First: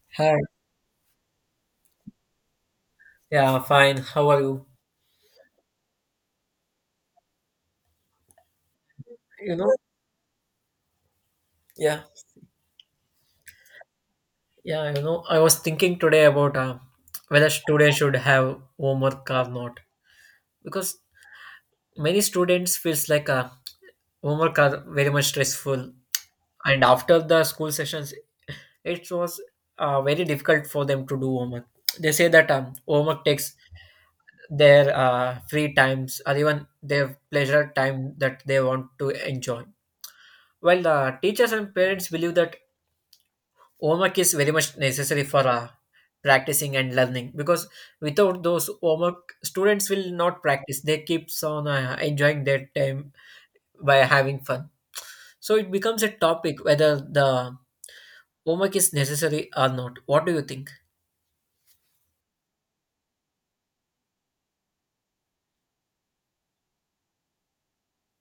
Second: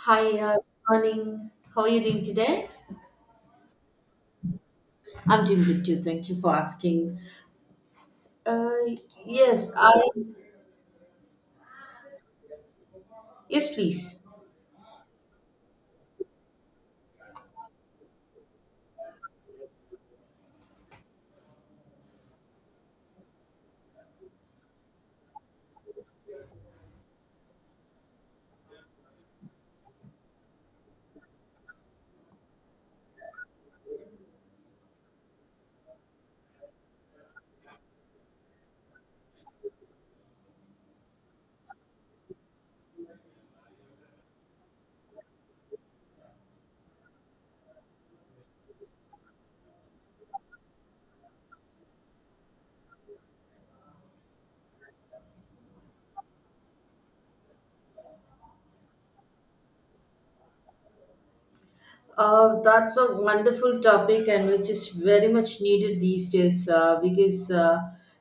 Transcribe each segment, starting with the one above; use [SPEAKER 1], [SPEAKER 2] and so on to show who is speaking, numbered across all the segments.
[SPEAKER 1] Hi,
[SPEAKER 2] Hi.
[SPEAKER 1] good morning. How are you doing today?
[SPEAKER 2] Yeah, fine. How are you?
[SPEAKER 1] I'm doing good too. Thank you for asking. Uh,
[SPEAKER 2] You
[SPEAKER 1] yes,
[SPEAKER 2] know,
[SPEAKER 1] I.
[SPEAKER 2] yeah,
[SPEAKER 1] Yes, please.
[SPEAKER 2] yeah, you know, I was thinking today about whether students should have homework or not because many students feels like homework are very much stressful, and after the school sessions it was very difficult for them to do homework. They say that homework takes their free times or even their pleasure time that they want to enjoy. While the teachers and parents believe that homework is very much necessary for practicing and learning, because without those homework students will not practice, they keeps on enjoying their time by having fun. So it becomes a topic, whether the homework is necessary or not. What do you think?
[SPEAKER 1] That's a wonderful topic and which is very much needed these days because,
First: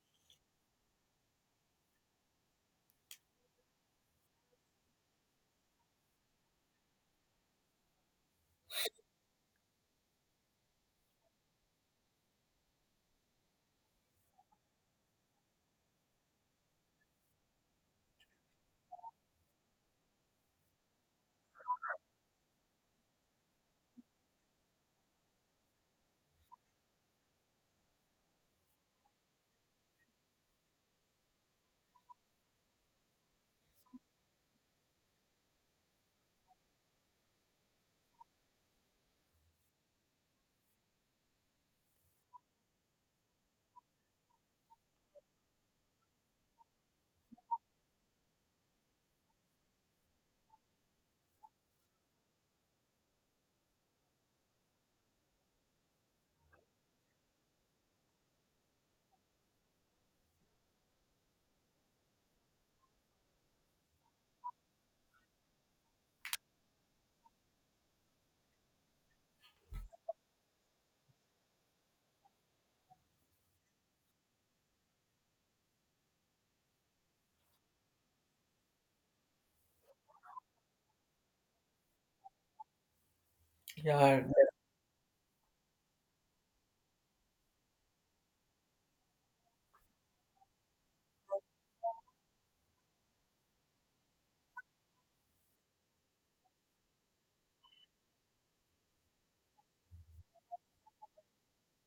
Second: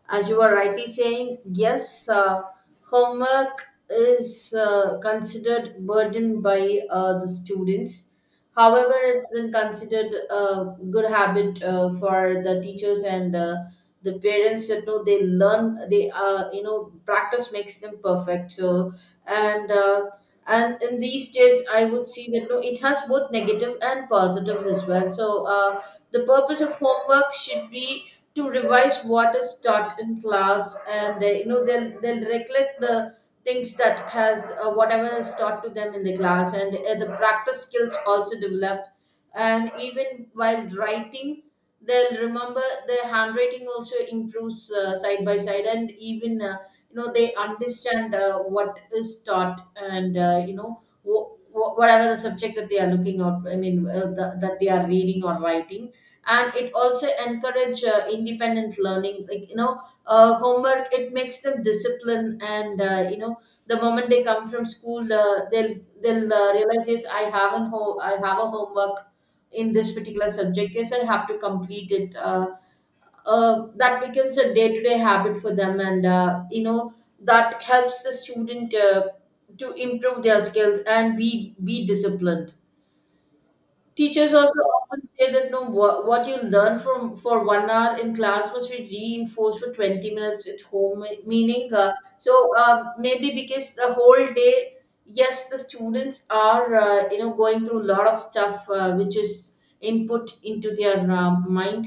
[SPEAKER 1] as you were rightly saying, yes, homework is considered burden by the students. However, it's been considered a good habit for the teachers and the parents that know they learn they you know practice makes them perfect. So and uh, and in these days I would see that no, it has both negative and positives as well, so the purpose of homework should be to revise what is taught in class, and you know they'll recollect the things that has whatever is taught to them in the class, and the practice skills also developed. And even while writing, they'll remember, their handwriting also improves side by side, and even you know they understand what is taught, and whatever the subject that they are looking out, I mean that they are reading or writing. And it also encourage independent learning, like you know, homework, it makes them discipline. And you know, the moment they come from school, they'll realize, yes, I have an I have a homework in this particular subject. Yes, I have to complete it. That becomes a day-to-day habit for them, and you know, that helps the student to improve their skills and be disciplined.
[SPEAKER 2] Yeah,
[SPEAKER 1] Teachers also often say that no, what you learn from for 1 hour in class must be reinforced for 20 minutes at home. Meaning, maybe because the whole day, yes, the students are you know going through a lot of stuff which is input into their mind.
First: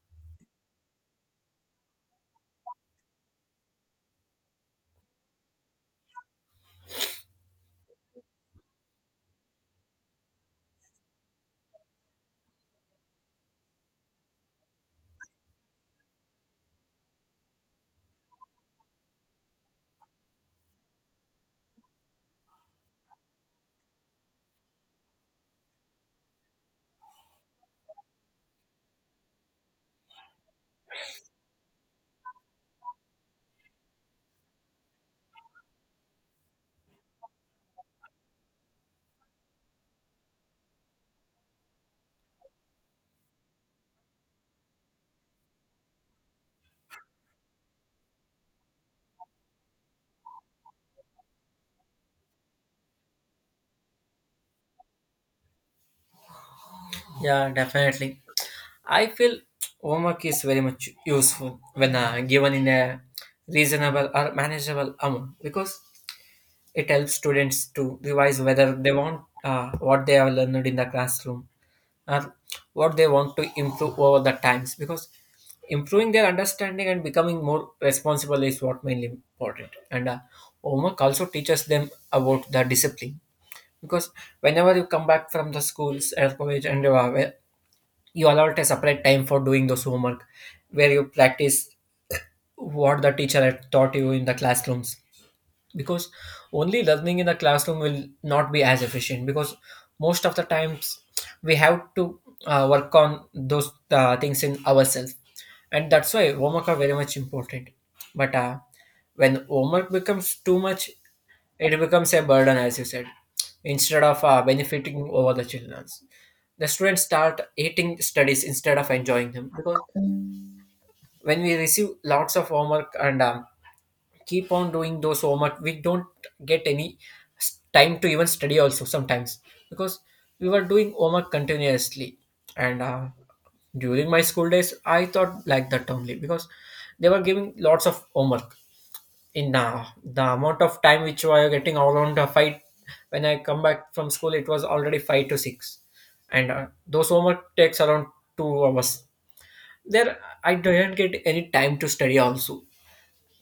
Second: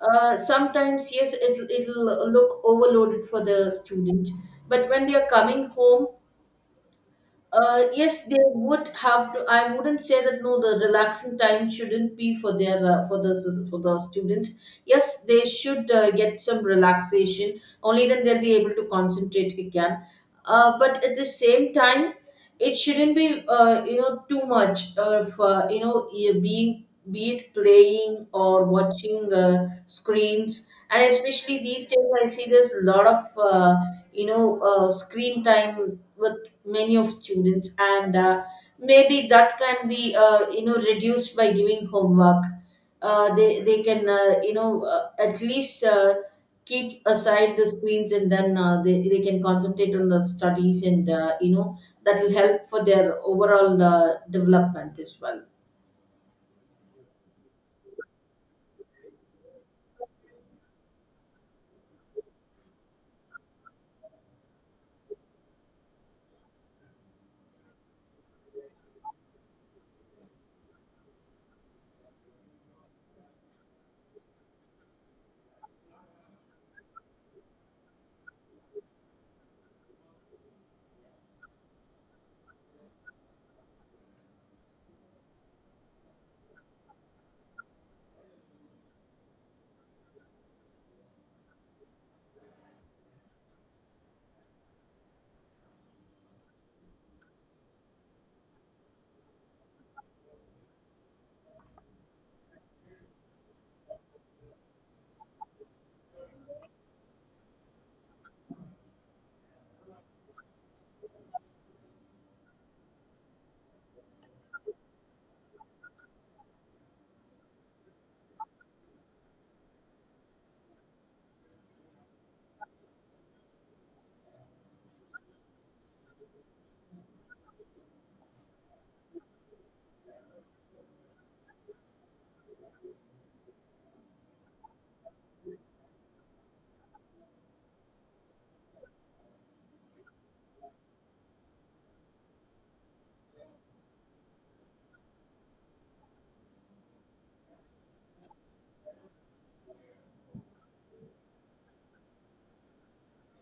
[SPEAKER 1] Sometimes yes, it'll look overloaded for the student, but when they are coming home, yes, they would have to. I wouldn't say that no, the relaxing time shouldn't be for their for the students. Yes, they should get some relaxation. Only then they'll be able to concentrate again. But at the same time, it shouldn't be you know too much of being, be it playing or watching screens. And especially these days, I see there's a lot of screen time with many of students, and maybe that can be you know reduced by giving homework. They can at least keep aside the screens, and then they can concentrate on the studies, and you know that will help for their overall development as well.
[SPEAKER 2] yeah, definitely. I feel homework is very much useful when given in a reasonable or manageable amount, because it helps students to revise whether they want what they have learned in the classroom, uh, what they want to improve over the times, because improving their understanding and becoming more responsible is what mainly important. And homework also teaches them about the discipline, because whenever you come back from the schools or college and you allot a separate time for doing those homework, where you practice what the teacher had taught you in the classrooms, because only learning in the classroom will not be as efficient, because most of the times we have to work on those things in ourselves, and that's why homework are very much important. But when homework becomes too much, it becomes a burden, as you said. Instead of benefiting over the children, the students start hating studies instead of enjoying them, because when we receive lots of homework and keep on doing those so much, we don't get any time to even study also sometimes, because we were doing homework continuously. And during my school days I thought like that only, because they were giving lots of homework in the amount of time which we were getting around a fight. When I come back from school, it was already five to six, and those homework takes around 2 hours. There I didn't get any time to study also.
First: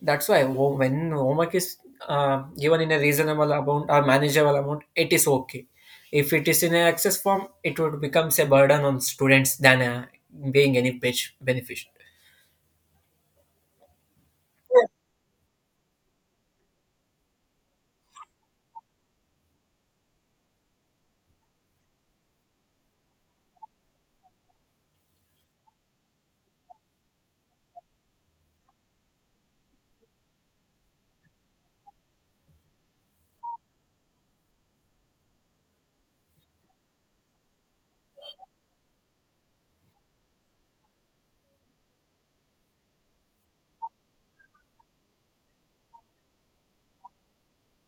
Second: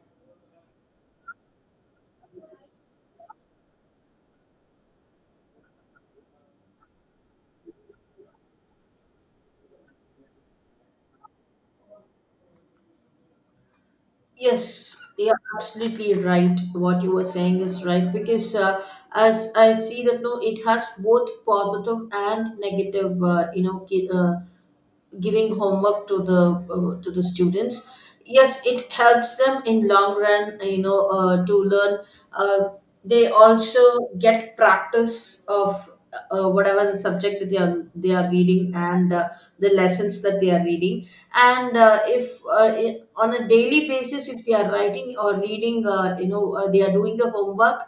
[SPEAKER 2] When homework is given in a reasonable amount or manageable amount, it is okay. If it is in an access form, it would becomes a burden on students than being beneficial.
[SPEAKER 1] Yes, you are absolutely right. What you were saying is right, because as I see that no, it has both positive and negative, giving homework to the students, yes, it helps them in long run, you know, to learn. uh, they also get practice of whatever the subject that they are reading, and the lessons that they are reading. And if I- on a daily basis, if they are writing or reading, they are doing the homework,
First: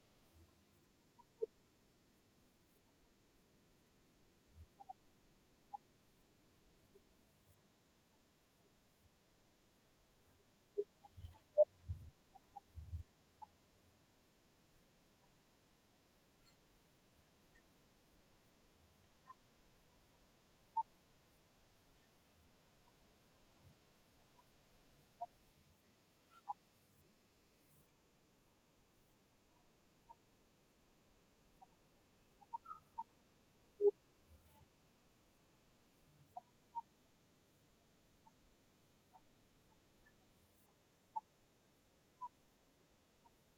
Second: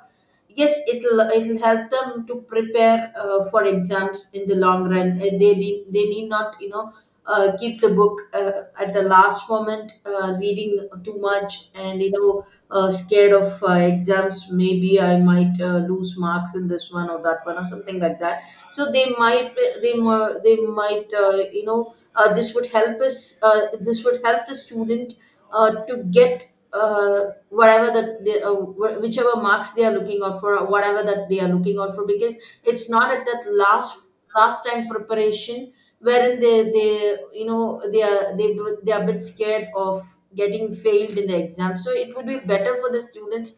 [SPEAKER 1] yes it'll help them to prepare for exams in the long run, and they need not, you know, keep the book at the last moment, reading too much, and you know, scared of exams. Maybe I might lose marks in this one or that one or something like that. So they might, they might, they might, you know, this would help us. This would help the student to get. Whatever that they, whichever marks they are looking out for, or whatever that they are looking out for, because it's not at that last time preparation wherein they they are a bit scared of getting failed in the exam. So it would be better for the students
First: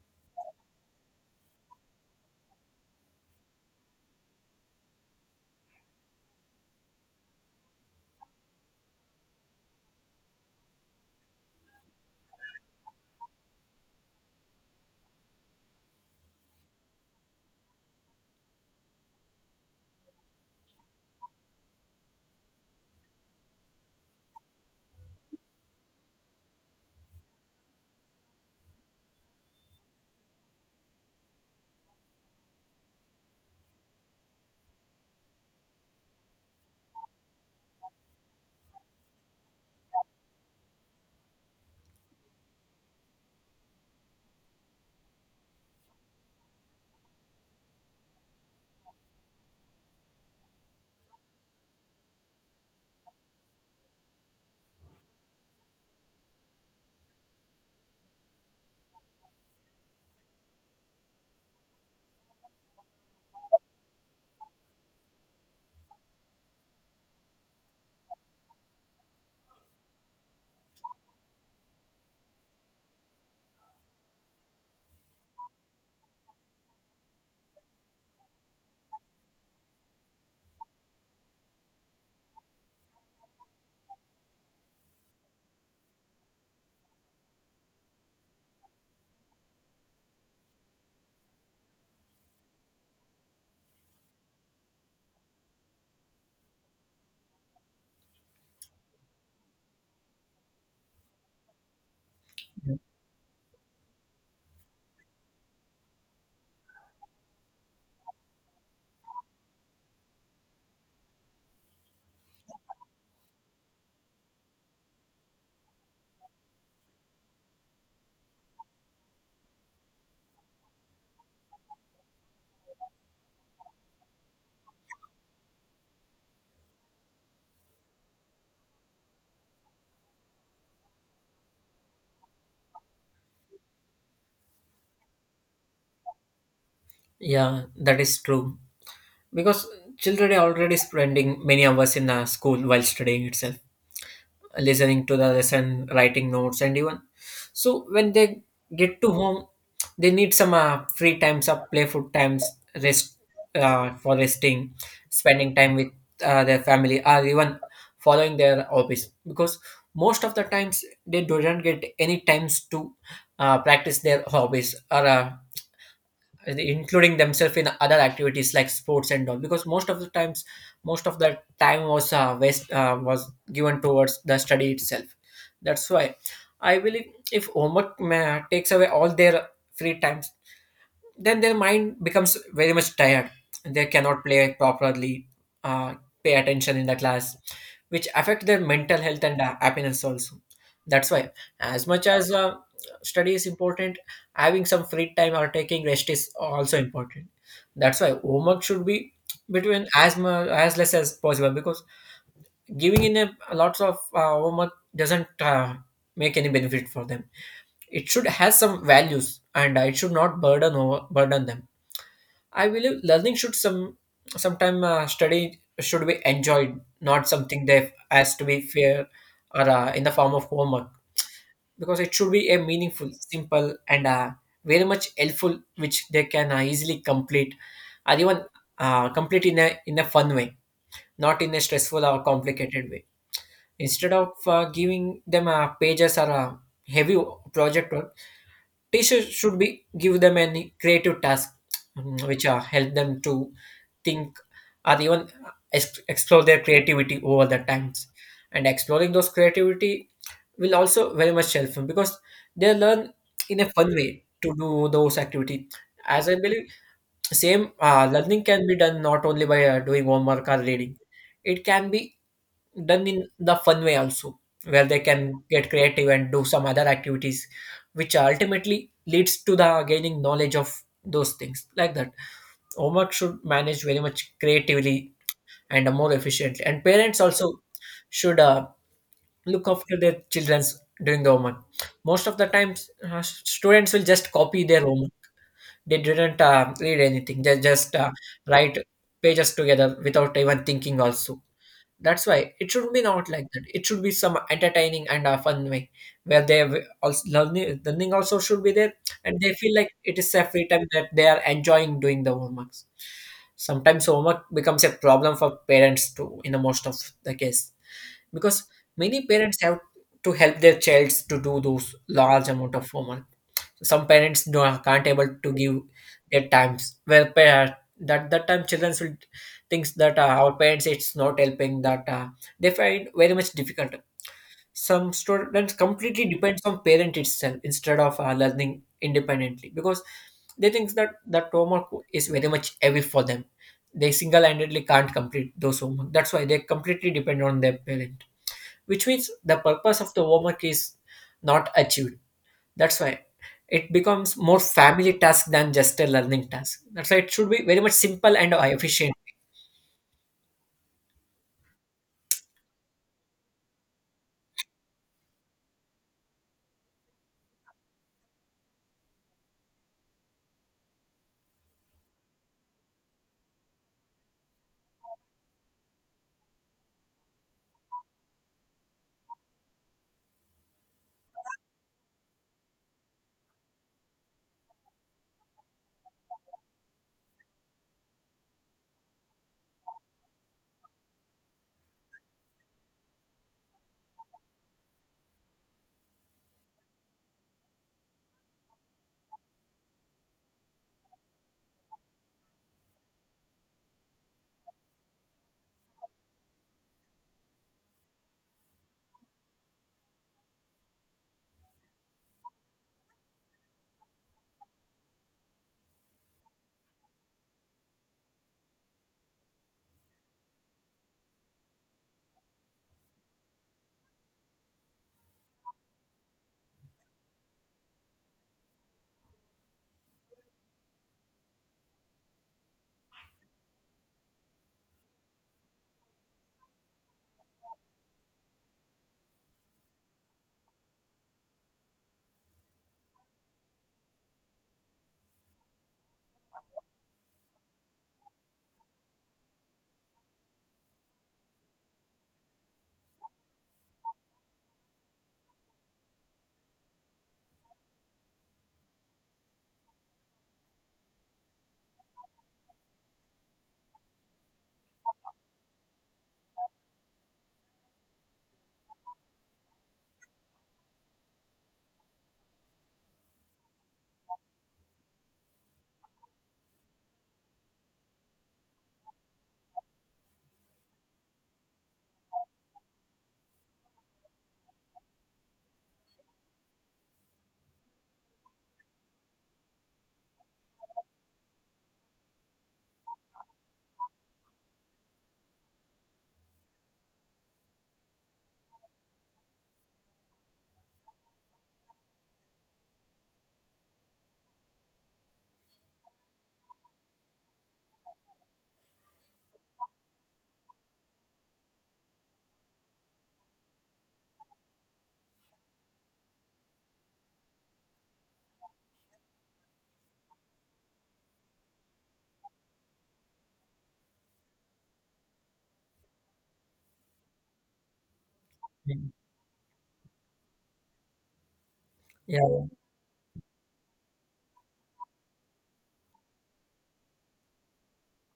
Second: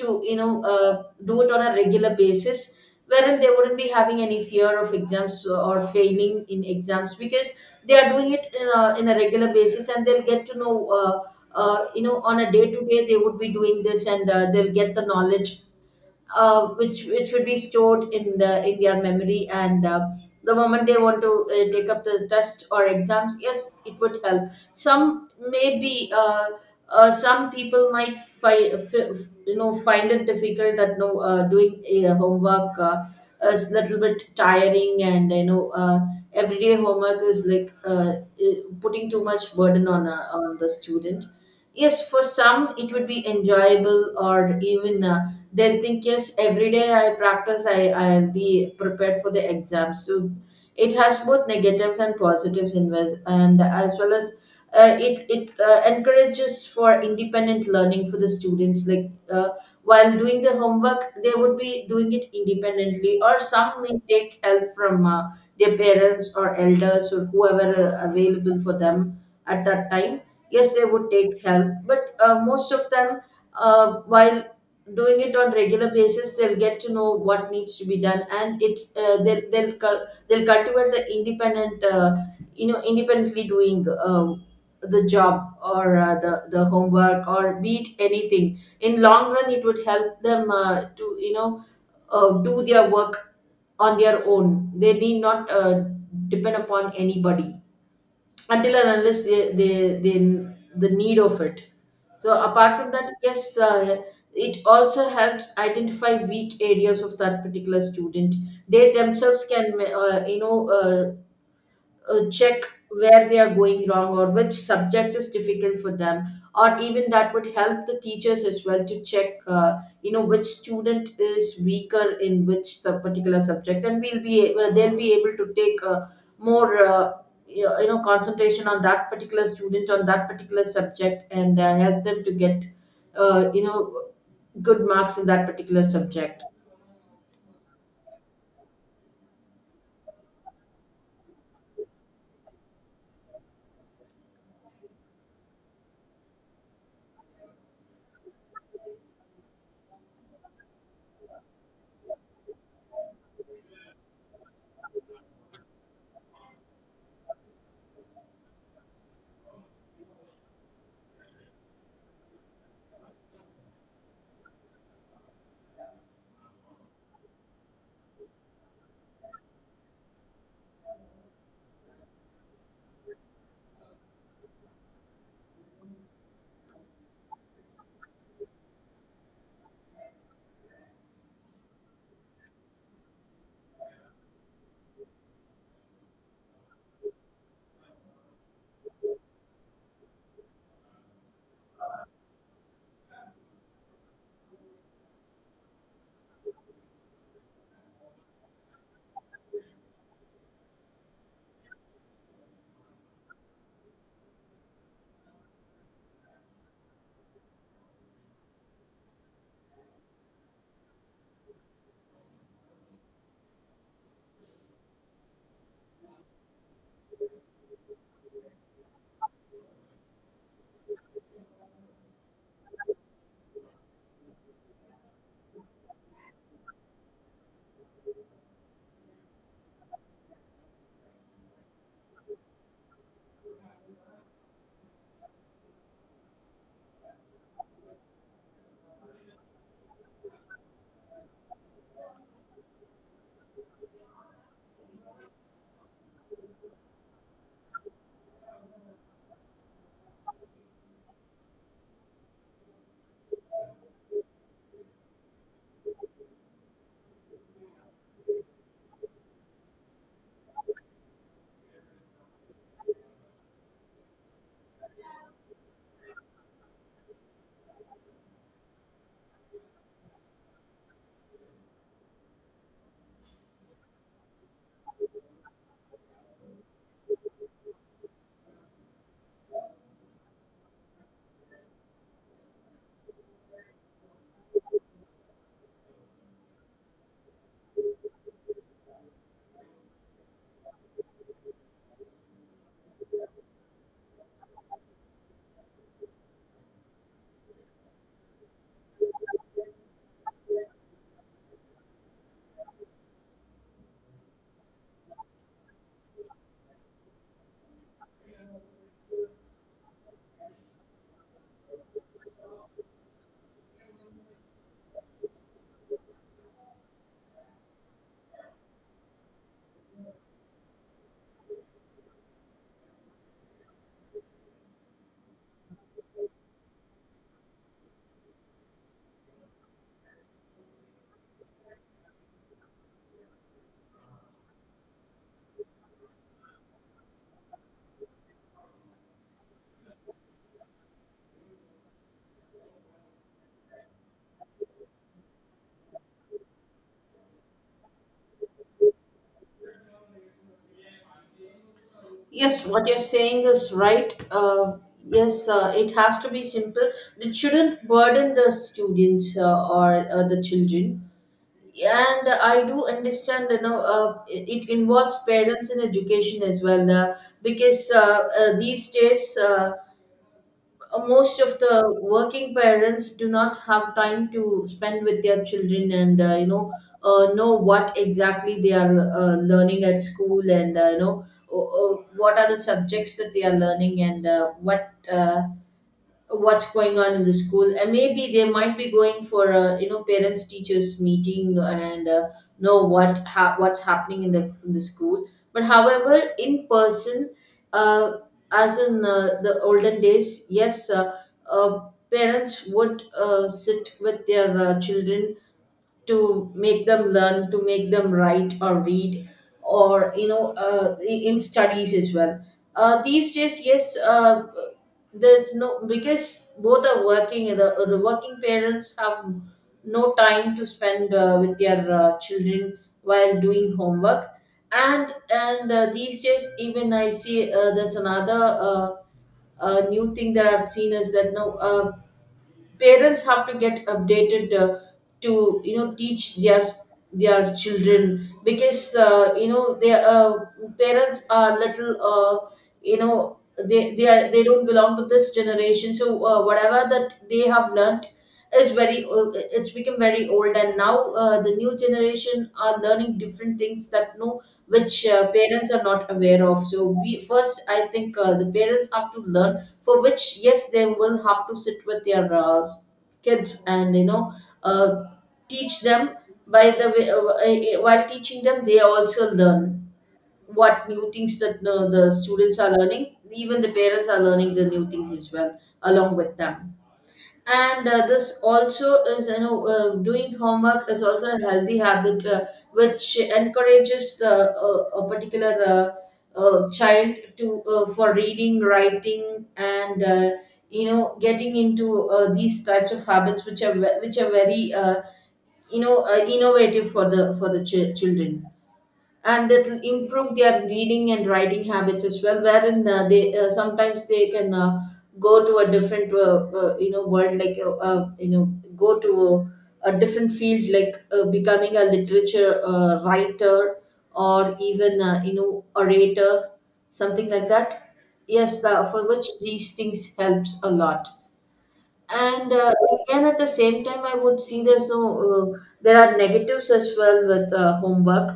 [SPEAKER 1] to, you know, do it on a regular basis, wherein they wouldn't be having any fear of exams or failing in exams because they are doing it in a regular basis, and they'll get to know you know, on a day to day they would be doing this, and they'll get the knowledge which would be stored in the in their memory. And the moment they want to take up the test or exams, yes it would help. Some maybe some people might you know find it difficult that no, doing homework is little bit tiring, and you know, everyday homework is like uh, putting too much burden on on the student. Yes, for some it would be enjoyable, or even they'll think yes, every day I practice, I'll be prepared for the exams. So it has both negatives and positives in. And as well as it encourages for independent learning for the students, like while doing the homework they would be doing it independently, or some may take help from their parents or elders or whoever available for them at that time. Yes, they would take help, but most of them, while doing it on regular basis, they'll get to know what needs to be done, and it's they'll cultivate the independent you know, independently doing the job, or the homework, or be it anything in long run it would help them to, you know, do their work on their own. They need not depend upon anybody, until and unless they, they the need of it. So apart from that, yes, it also helps identify weak areas of that particular student. They themselves can, check where they are going wrong, or which subject is difficult for them, or even that would help the teachers as well to check, you know, which student is weaker in which particular subject, and they'll be able to take more concentration on that particular student on that particular subject, and help them to get you know, good marks in that particular subject.
[SPEAKER 2] Yeah, that is true. Because children are already spending many hours in school while studying itself, listening to the lesson, writing notes, and even so, when they get to home, they need some free times of playful times, rest, for resting, spending time with their family, or even following their hobbies, because most of the times they don't get any times to practice their hobbies, or and including themselves in other activities like sports and all, because most of the times most of the time was was given towards the study itself. That's why I believe if takes away all their free times, then their mind becomes very much tired, they cannot play properly, uh, pay attention in the class, which affect their mental health and happiness also. That's why, as much as study is important, having some free time or taking rest is also important. That's why homework should be between as much as less as possible, because giving in a lots of homework doesn't make any benefit for them. It should have some values, and it should not burden over burden them. I believe learning should some sometime study should be enjoyed, not something that has to be fair or in the form of homework. Because it should be a meaningful, simple, and very much helpful, which they can easily complete, or even complete in a fun way, not in a stressful or complicated way. Instead of giving them pages or heavy project work, teachers should be give them any creative task, which are help them to think, or even explore their creativity over the times. And exploring those creativity will also very much help them, because they learn in a fun way to do those activity. As I believe, same learning can be done not only by doing homework or reading, it can be done in the fun way also, where they can get creative and do some other activities, which ultimately leads to the gaining knowledge of those things. Like that, homework should manage very much creatively and more efficiently, and parents also should look after their children's during the homework. Most of the times students will just copy their homework, they didn't read anything, they just write pages together without even thinking also. That's why it should be not like that. It should be some entertaining and a fun way, where they have also learning, learning also should be there, and they feel like it is a free time that they are enjoying doing the homeworks. Sometimes homework becomes a problem for parents too, in the most of the case, because many parents have to help their childs to do those large amount of homework. Some parents don't, can't able to give their times well that that time children will thinks that our parents it's not helping, that they find very much difficult. Some students completely depends on parent itself instead of learning independently, because they think that that homework is very much heavy for them, they single-handedly can't complete those homework. That's why they completely depend on their parent, which means the purpose of the homework is not achieved. That's why it becomes more family task than just a learning task. That's why it should be very much simple and efficient.
[SPEAKER 1] Yes, what you're saying is right. Yes, it has to be simple. It shouldn't burden the students or the children. And I do understand, you know, it involves parents in education as well, because these days. Most of the working parents do not have time to spend with their children, and you know, know what exactly they are learning at school, and what are the subjects that they are learning, and what what's going on in the school, and maybe they might be going for a, you know, parents teachers meeting, and know what what's happening in the school. But however in person, uh, as in the olden days, yes, uh, parents would sit with their children to make them learn, to make them write or read, or you know, in studies as well. These days yes, there's no, because both are working, the working parents have no time to spend with their children while doing homework. And these days even I see there's another uh, new thing that I've seen is that now parents have to get updated to, you know, teach their children, because you know, their parents are little, you know, they don't belong to this generation. So whatever that they have learnt is very old, it's become very old, and now the new generation are learning different things that no, which parents are not aware of. So we first, I think the parents have to learn, for which yes, they will have to sit with their kids, and you know, uh, teach them. By the way while teaching them they also learn what new things that the students are learning, even the parents are learning the new things as well along with them. And this also is, you know, doing homework is also a healthy habit, which encourages the a particular child to, for reading writing and you know getting into these types of habits which which are very, innovative for the children, and that will improve their reading and writing habits as well, wherein they, sometimes they can go to a different, world, like go to a different field, like becoming a literature writer, or even orator, something like that. Yes, the, for which these things helps a lot.
[SPEAKER 2] Yeah,
[SPEAKER 1] And again, at the same time, I would see there's no there are negatives as well with homework.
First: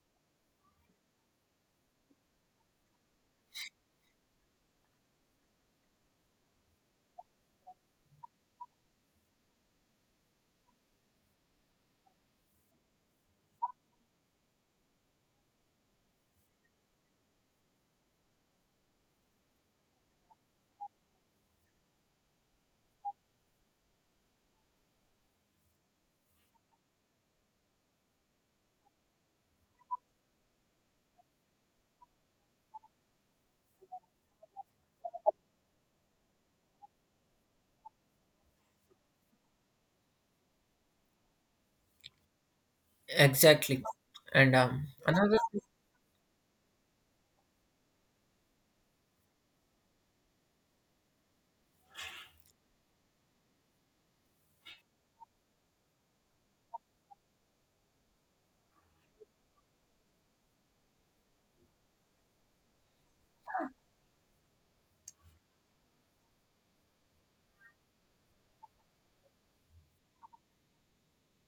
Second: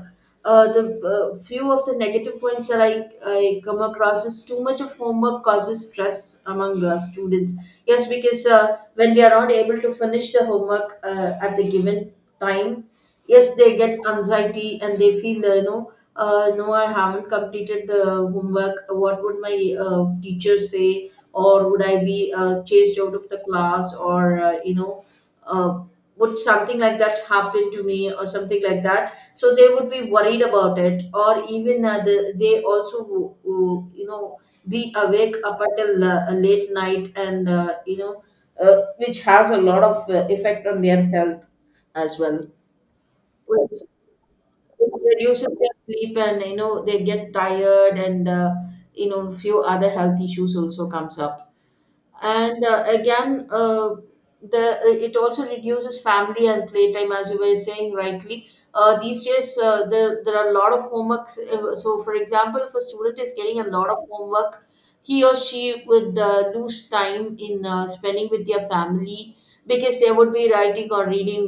[SPEAKER 1] The few of the negative points that I come across is, too much of homework causes stress among students. Yes, because when we are not able to finish the homework at the given time, yes, they get anxiety, and they feel, no, I haven't completed the homework, what would my teacher say? Or would I be chased out of the class, or uh, would something like that happen to me, or something like that? So they would be worried about it, or even the, they also be awake up until a late night, and which has a lot of effect on their health as well, which,
[SPEAKER 2] exactly. And
[SPEAKER 1] which
[SPEAKER 2] another,
[SPEAKER 1] reduces their sleep, and they get tired, and few other health issues also comes up. And again, the, it also reduces family and playtime, as you were saying rightly. These days, there are a lot of homeworks. So for example, if a student is getting a lot of homework, he or she would lose time in spending with their family, because they would be writing or reading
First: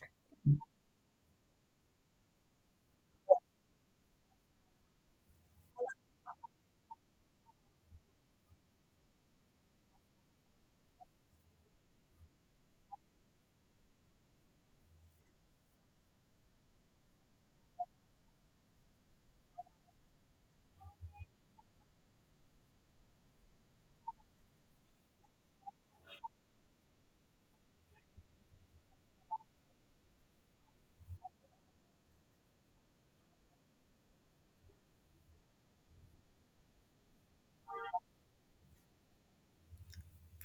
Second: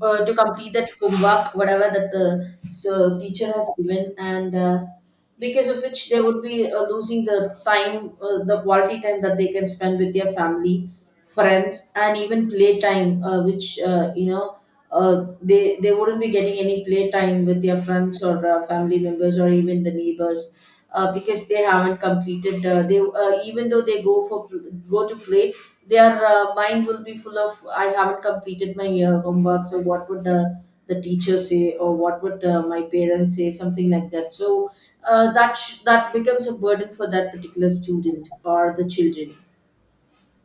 [SPEAKER 1] to complete that homework, whatever that the so teacher has given. And because of which they would be losing the time, the quality time that they can spend with their family, friends, and even play time, which, they wouldn't be getting any playtime with their friends, or family members, or even the neighbors, because they haven't completed. They, even though they go for go to play, their mind will be full of, I haven't completed my homework, so what would the teacher say, or what would my parents say? Something like that. So that that becomes a burden for that particular student or the children.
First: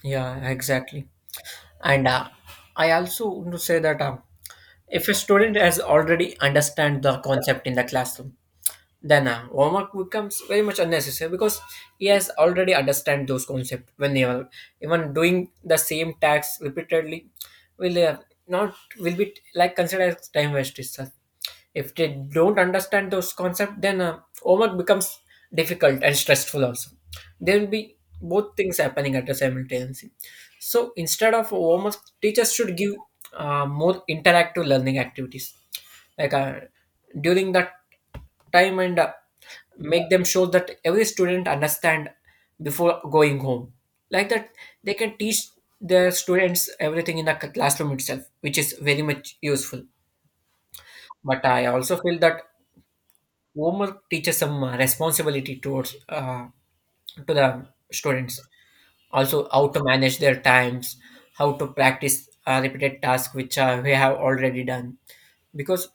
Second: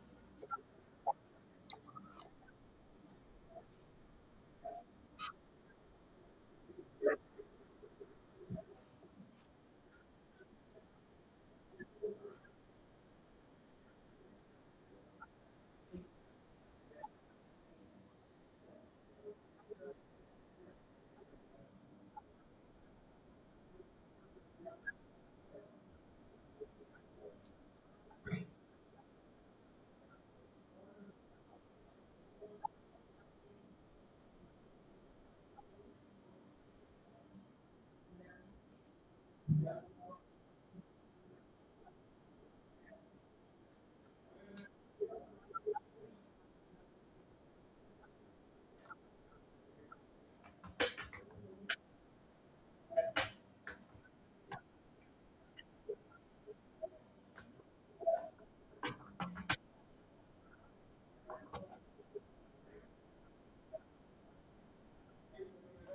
[SPEAKER 2] yeah, exactly. And I also want to say that if a student has already understand the concept in the classroom, then homework becomes very much unnecessary, because he has already understand those concepts. When they are even doing the same tax repeatedly, will not, will be like considered as time waste itself. If they don't understand those concepts, then homework becomes difficult and stressful also. There will be both things happening at the simultaneously. So instead of homework, teachers should give more interactive learning activities. Like during that time, and make them show that every student understand before going home. Like that, they can teach their students everything in the classroom itself, which is very much useful. But I also feel that homework teaches some responsibility towards to the students, also how to manage their times, how to practice repeated tasks which we have already done, because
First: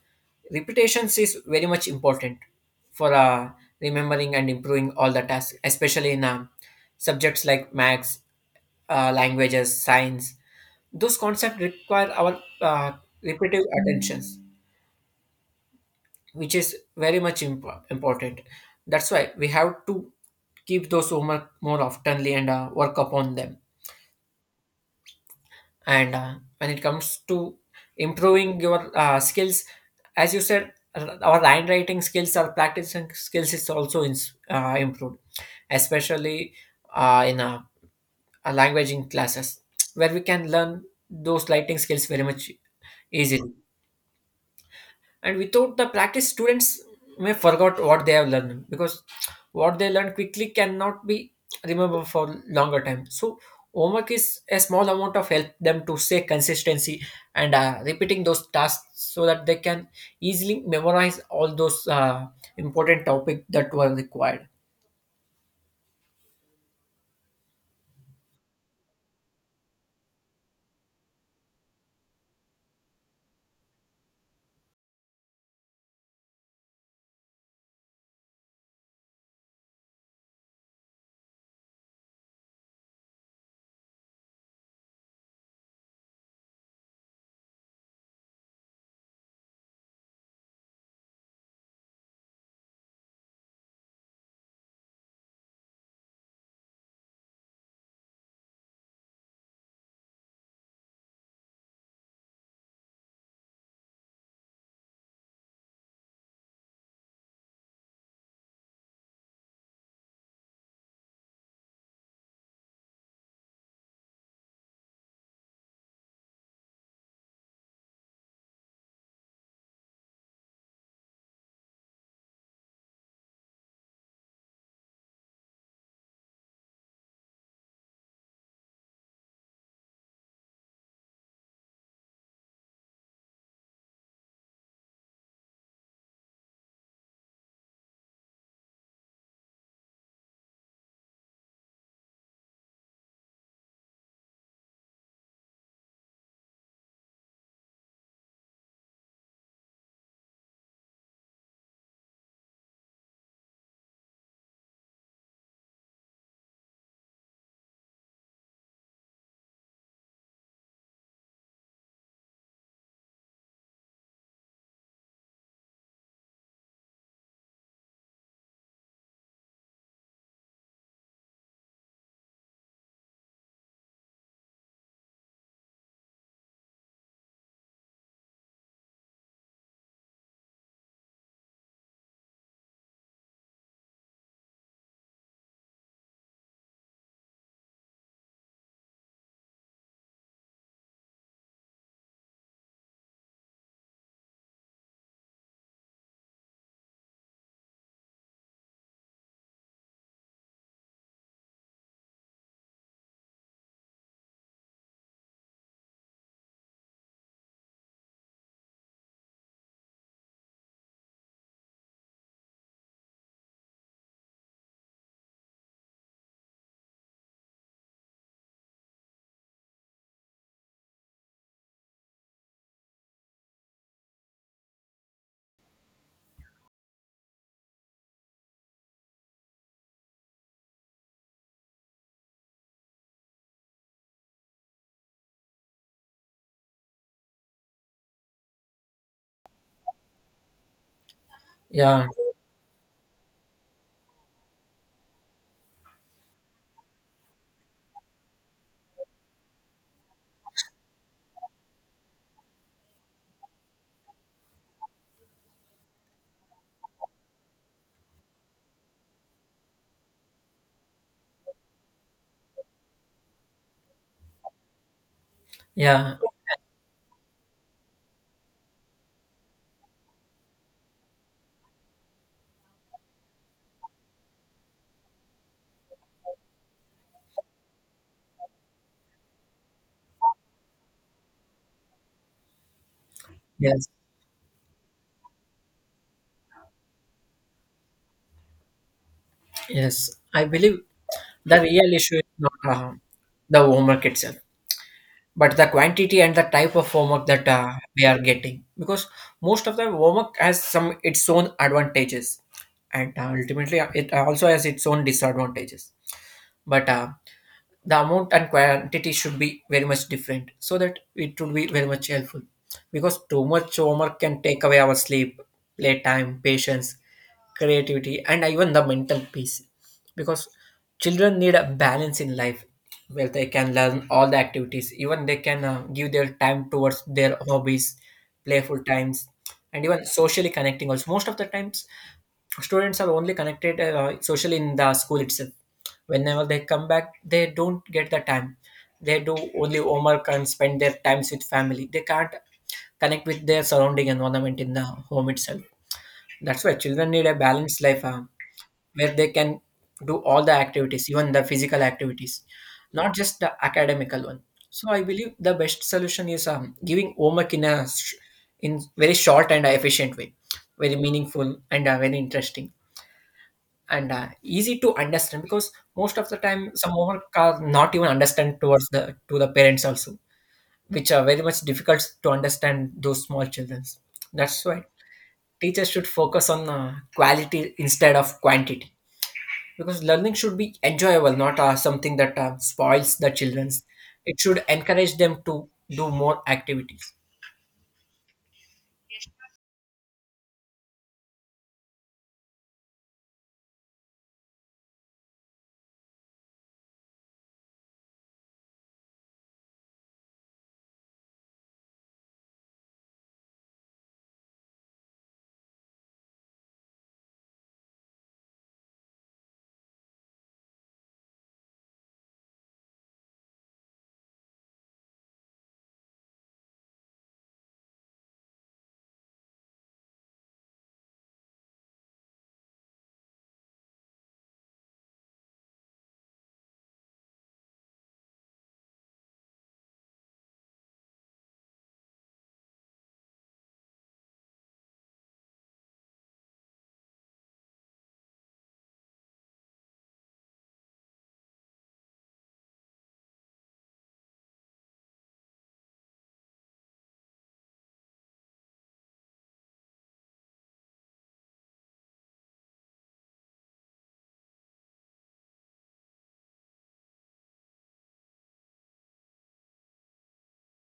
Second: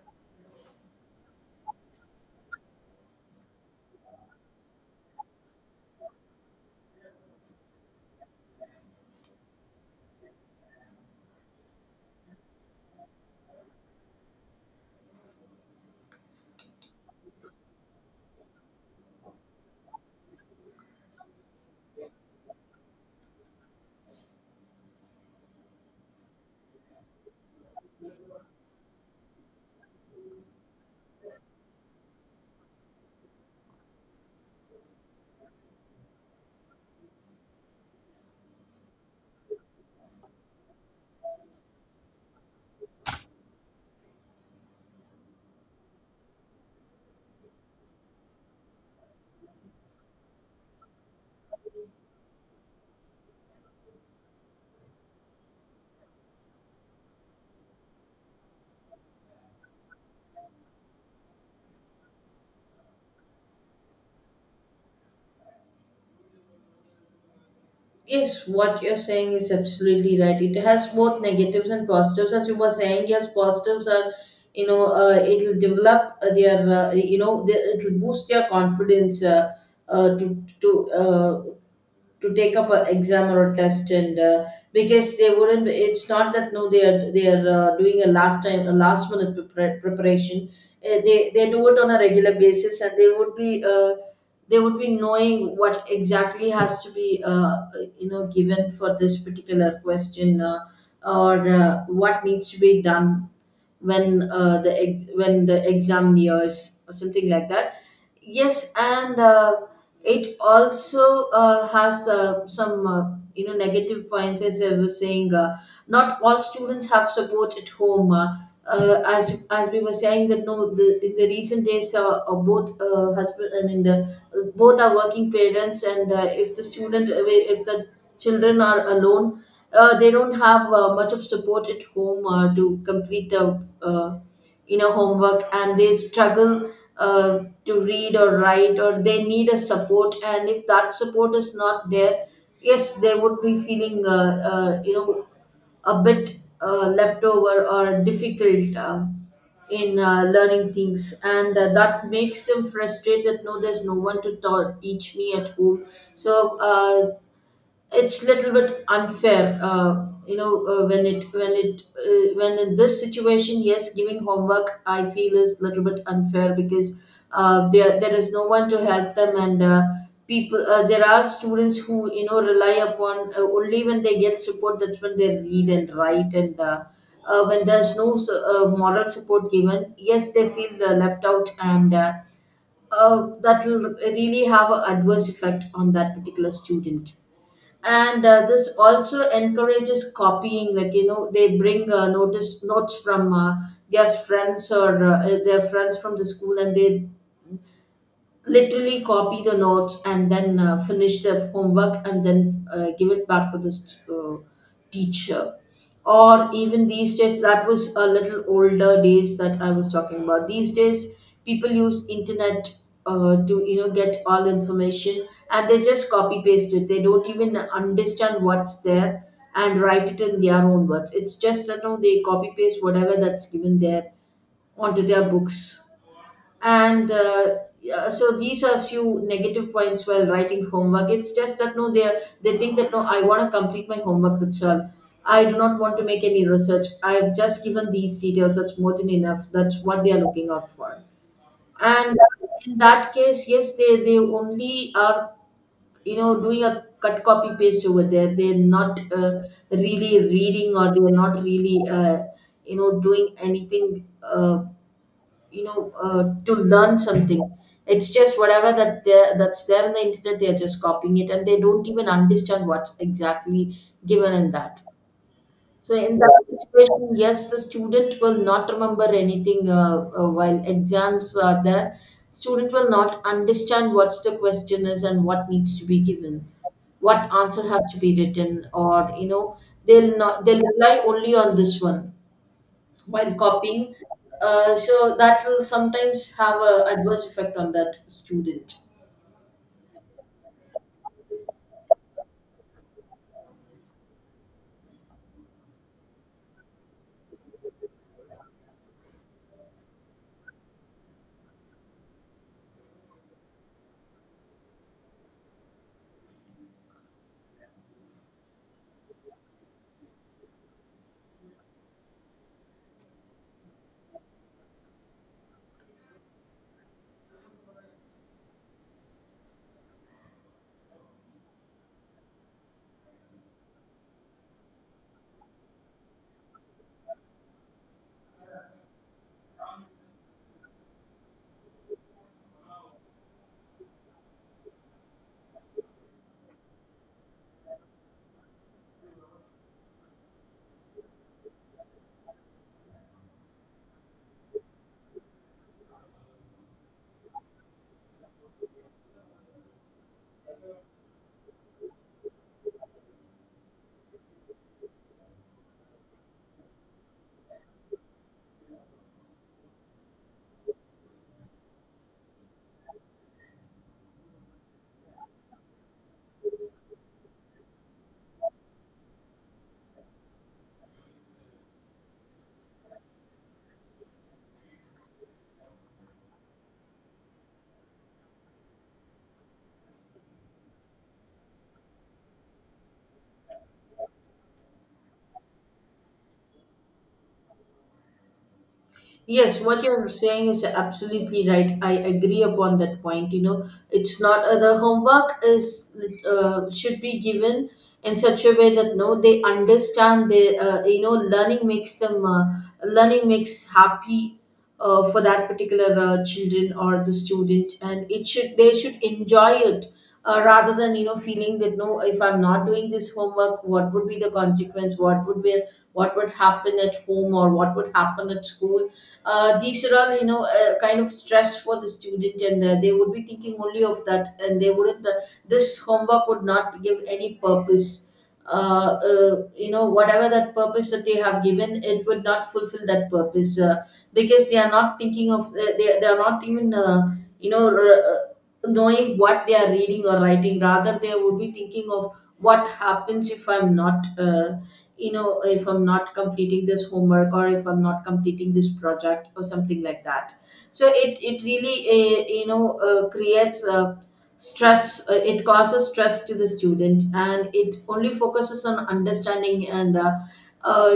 [SPEAKER 2] repetitions is very much important for remembering and improving all the tasks, especially in subjects like maths, languages, science. Those concepts require our repetitive attentions, which is very much important. That's why we have to keep those homework more oftenly and work upon them. And when it comes to improving your skills, as you said, our handwriting skills, our practicing skills is also in, improved, especially in languaging classes, where we can learn those writing skills very much easily. And without the practice, students may forget what they have learned, because what they learn quickly cannot be remembered for longer time. So homework is a small amount of help them to say consistency, and repeating those tasks, so that they can easily memorize all those important topic that were required.
[SPEAKER 1] Yes, what you're saying is absolutely right. It has both negatives and positives. As you were saying, yes, positives are, it'll develop their, the, it'll boost their confidence, uh, to to uh, to take up an exam or a test. And because they wouldn't, it's not that no, they are doing a last time, a last minute preparation. They do it on a regular basis, and they would be knowing what exactly has to be given for this particular question, or what needs to be done when the when the exam nears, or something like that. Yes, and it also has some negative points, as I was saying. Not all students have support at home. As we were saying that no, the, in the recent days, both, husband, I mean, the both are working parents. And if the student, if the children are alone, they don't have much of support at home to complete the inner homework, and they struggle uh, to read or write, or they need a support, and if that support is not there, yes, they would be feeling a bit left over, or difficult in learning things. And that makes them frustrated, no, there's no one to teach me at home. So it's little bit unfair, when it, when it, when in this situation, yes, giving homework, I feel, is little bit unfair, because there is no one to help them. And people, there are students who rely upon only when they get support, that's when they read and write. And when there's no moral support given, yes, they feel left out. And that will really have an adverse effect on that particular student. And this also encourages copying, like they bring notice notes from their friends, or their friends from the school, and they literally copy the notes, and then finish the homework, and then give it back to the teacher. Or even these days, that was a little older days that I was talking about, these days people use internet to get all information, and they just copy paste it, they don't even understand what's there, and write it in their own words. It's just that no, they copy paste whatever that's given there onto their books. And yeah, so these are few negative points while writing homework. It's just that no, they, they think that no, I want to complete my homework, that's all, I do not want to make any research, I've just given these details, that's more than enough, that's what they are looking out for.
[SPEAKER 2] Yeah,
[SPEAKER 1] And in that case, yes, they only are doing a cut copy paste over there, they're not really reading, or they're not really doing anything, to learn something. It's just whatever that there, that's there on the internet, they're just copying it, and they don't even understand what's exactly given in that. So
[SPEAKER 2] yeah,
[SPEAKER 1] in that situation, yes, the student will not remember anything. While exams are there, student will not understand what's the question is, and what needs to be given, what answer has to be written, or they'll not, they'll rely only on this one while
[SPEAKER 2] yes,
[SPEAKER 1] copying. So that will sometimes have a adverse effect on that student.
[SPEAKER 2] yes. I believe the real issue is not the homework itself, but the quantity and the type of homework that we are getting, because most of the homework has some its own advantages, and ultimately it also has its own disadvantages. But the amount and quantity should be very much different, so that it would be very much helpful, because too much homework can take away our sleep, playtime, patience, creativity, and even the mental peace, because children need a balance in life where they can learn all the activities, even they can give their time towards their hobbies, playful times, and even socially connecting also. Most of the times, students are only connected socially in the school itself. Whenever they come back, they don't get the time, they do only homework and spend their times with family, they can't connect with their surrounding environment in the home itself. That's why children need a balanced life, where they can do all the activities, even the physical activities, not just the academical one. So I believe the best solution is giving homework in a in very short and efficient way, very meaningful and very interesting, and easy to understand, because most of the time some homework are not even understand towards the to the parents also, which are very much difficult to understand those small children. That's why teachers should focus on quality instead of quantity, because learning should be enjoyable, not something that spoils the children's. It should encourage them to do more activities.
[SPEAKER 1] Yes, what you're saying is absolutely right. I agree upon that point. You know, it's not, the homework is should be given in such a way that no, they understand. They, learning makes them learning makes happy for that particular children or the student, and it should, they should enjoy it. Rather than feeling that no, if I'm not doing this homework, what would be the consequence, what would be, what would happen at home, or what would happen at school? These are all kind of stress for the student. And they would be thinking only of that, and they wouldn't this homework would not give any purpose. Whatever that purpose that they have given, it would not fulfill that purpose, because they are not thinking of, they, they are not even you know r- uh, knowing what they are reading or writing, rather they would be thinking of, what happens if I'm not if I'm not completing this homework, or if I'm not completing this project, or something like that. So it really creates stress, it causes stress to the student. And it only focuses on understanding, and uh,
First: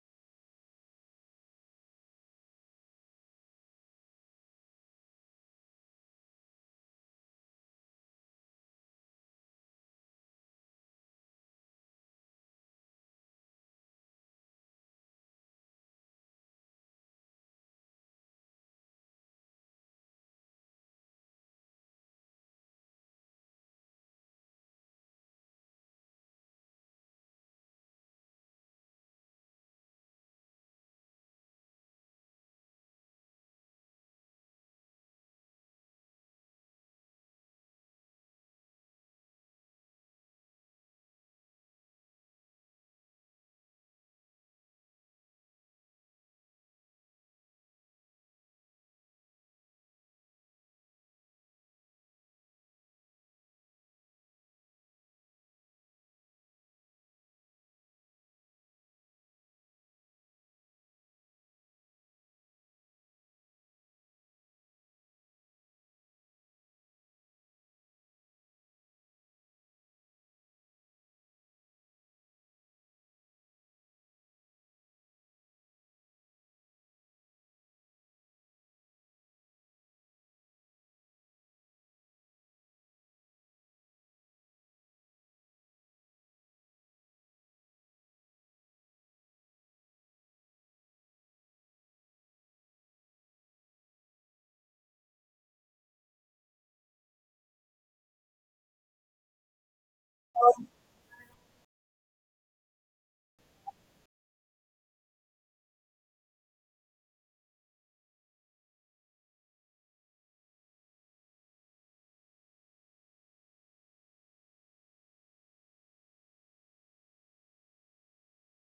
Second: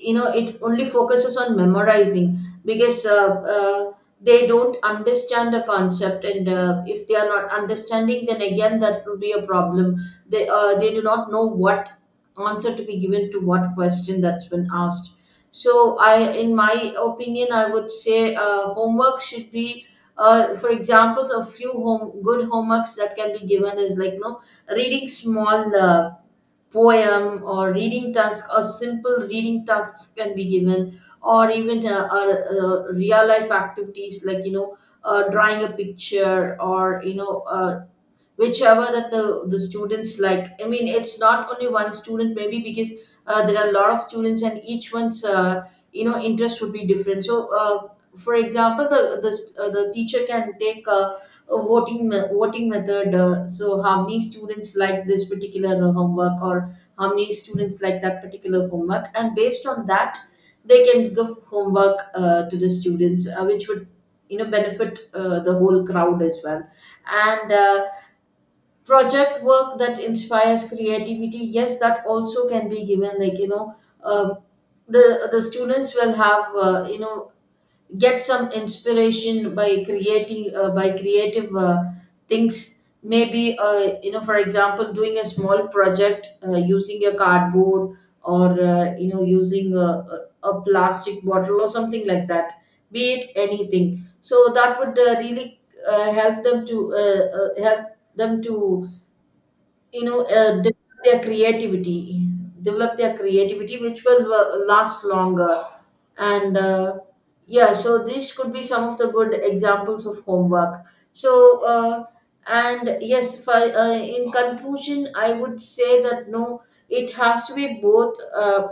[SPEAKER 1] it only focuses on memorizing, because they don't understand the concept. And if they are not understanding, then again that will be a problem, they do not know what answer to be given to what question that's been asked. So I in my opinion, I would say homework should be for examples, a few home good homeworks that can be given is like reading small poem, or reading task, or simple reading tasks can be given. Or even real life activities, like drawing a picture, or whichever that the students like. I mean, it's not only one student, maybe because there are a lot of students, and each one's interest would be different. So for example, the, the teacher can take a voting voting method, so how many students like this particular homework, or how many students like that particular homework, and based on that they can give homework to the students, which would benefit the whole crowd As well. And project work that inspires creativity, yes, that also can be given, um, the students will have, get some inspiration by creating by creative things. Maybe for example, doing a small project using a cardboard, or using a a plastic bottle or something like that, be it anything. So that would really help them to develop their creativity, which will last longer. And yeah, so these could be some of the good examples of homework. So uh, and yes, in conclusion, I would say that no, it has to be both. uh,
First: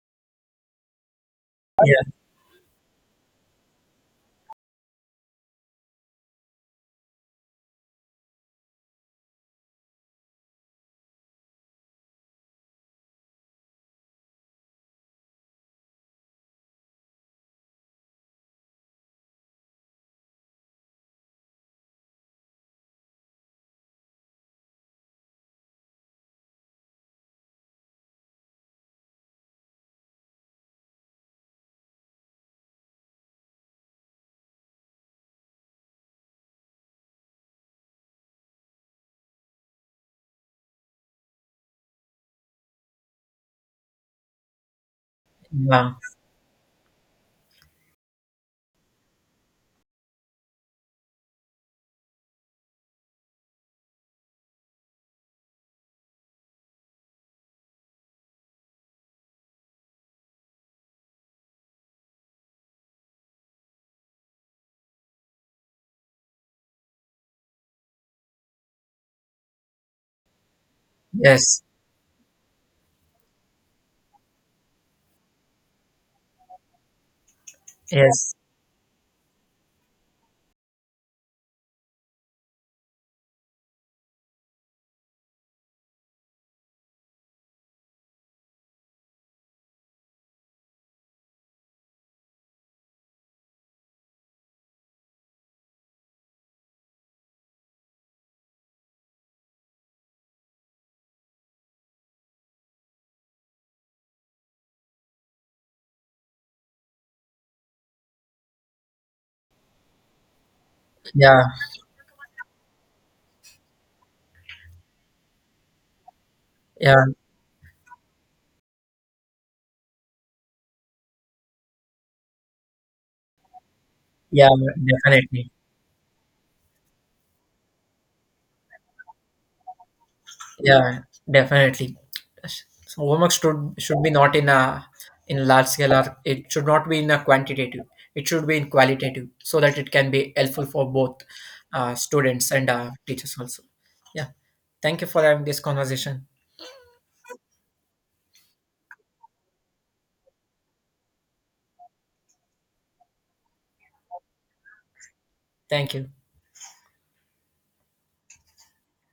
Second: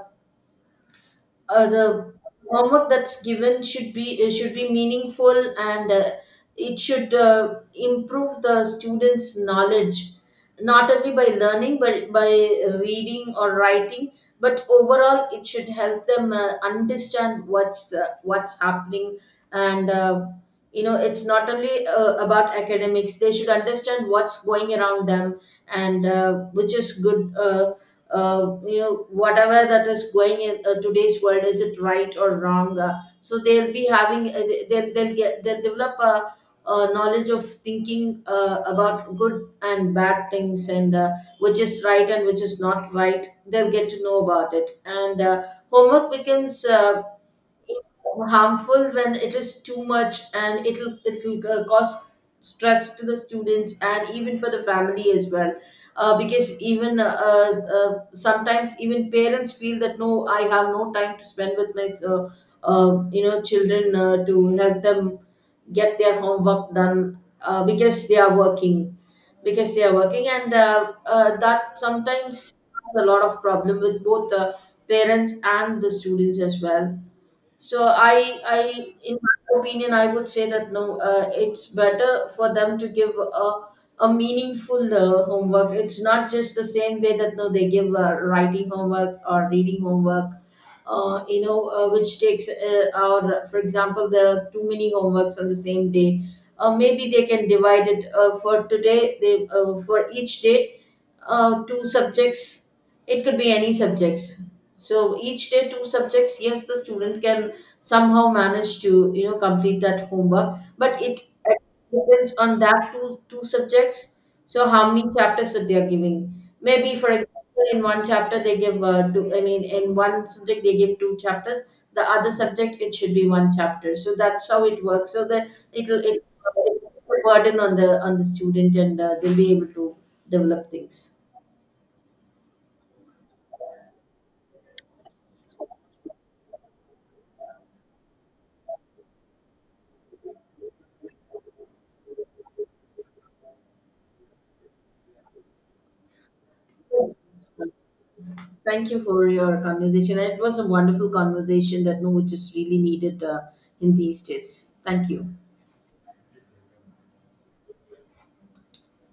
[SPEAKER 1] uh,
[SPEAKER 2] Yeah,
[SPEAKER 1] the homework that's given should be, should be meaningful, and it should improve the student's knowledge, not only by learning but by reading or writing. But overall, it should help them understand what's happening. And you know It's not only about academics. They should understand what's going around them, and which is good. Whatever that is going in today's world, is it right or wrong? So they'll be having, they'll develop a knowledge of thinking about good and bad things, and which is right and which is not right. They'll get to know about it. And
[SPEAKER 2] yeah.
[SPEAKER 1] Homework becomes harmful when it is too much, and it'll cause stress to the students and even for the family as well. Uh, because even uh, uh, uh, sometimes even parents feel that, no, I have no time to spend with my, children, to help them get their homework done, because they are working, and
[SPEAKER 2] Yes,
[SPEAKER 1] that sometimes has a lot of problem with both the parents and the students as well. so
[SPEAKER 2] yes.
[SPEAKER 1] I, I, in my opinion, I would say that no, it's better for them to give a meaningful homework. It's not just the same way that no, they give writing homework or reading homework. Which takes for example, there are too many homeworks on the same day. Maybe they can divide it for today. They For each day, two subjects. It could be any subjects. So each day, two subjects. Yes, the student can somehow manage to complete that homework, but it
[SPEAKER 2] Yeah,
[SPEAKER 1] it depends on that two subjects. So how many chapters that they are giving? Maybe
[SPEAKER 2] yeah.
[SPEAKER 1] for example, in one chapter they give two I mean in one subject they give two chapters, the other subject it should be one chapter. So
[SPEAKER 2] Yeah,
[SPEAKER 1] that's how it works, so that
[SPEAKER 2] definitely.
[SPEAKER 1] it'll it burden on the student, and they'll be able to develop
[SPEAKER 2] Yeah,
[SPEAKER 1] things.
[SPEAKER 2] definitely. So homework should be not in a in large scale, or it should not be in a quantitative. It should be in qualitative, so that it can be helpful for both students and teachers also. Yeah. Thank you for having this conversation.
[SPEAKER 1] Yes. Thank you for your conversation. It was a wonderful conversation that no, which is really needed in these days. Thank you.
[SPEAKER 2] Thank you.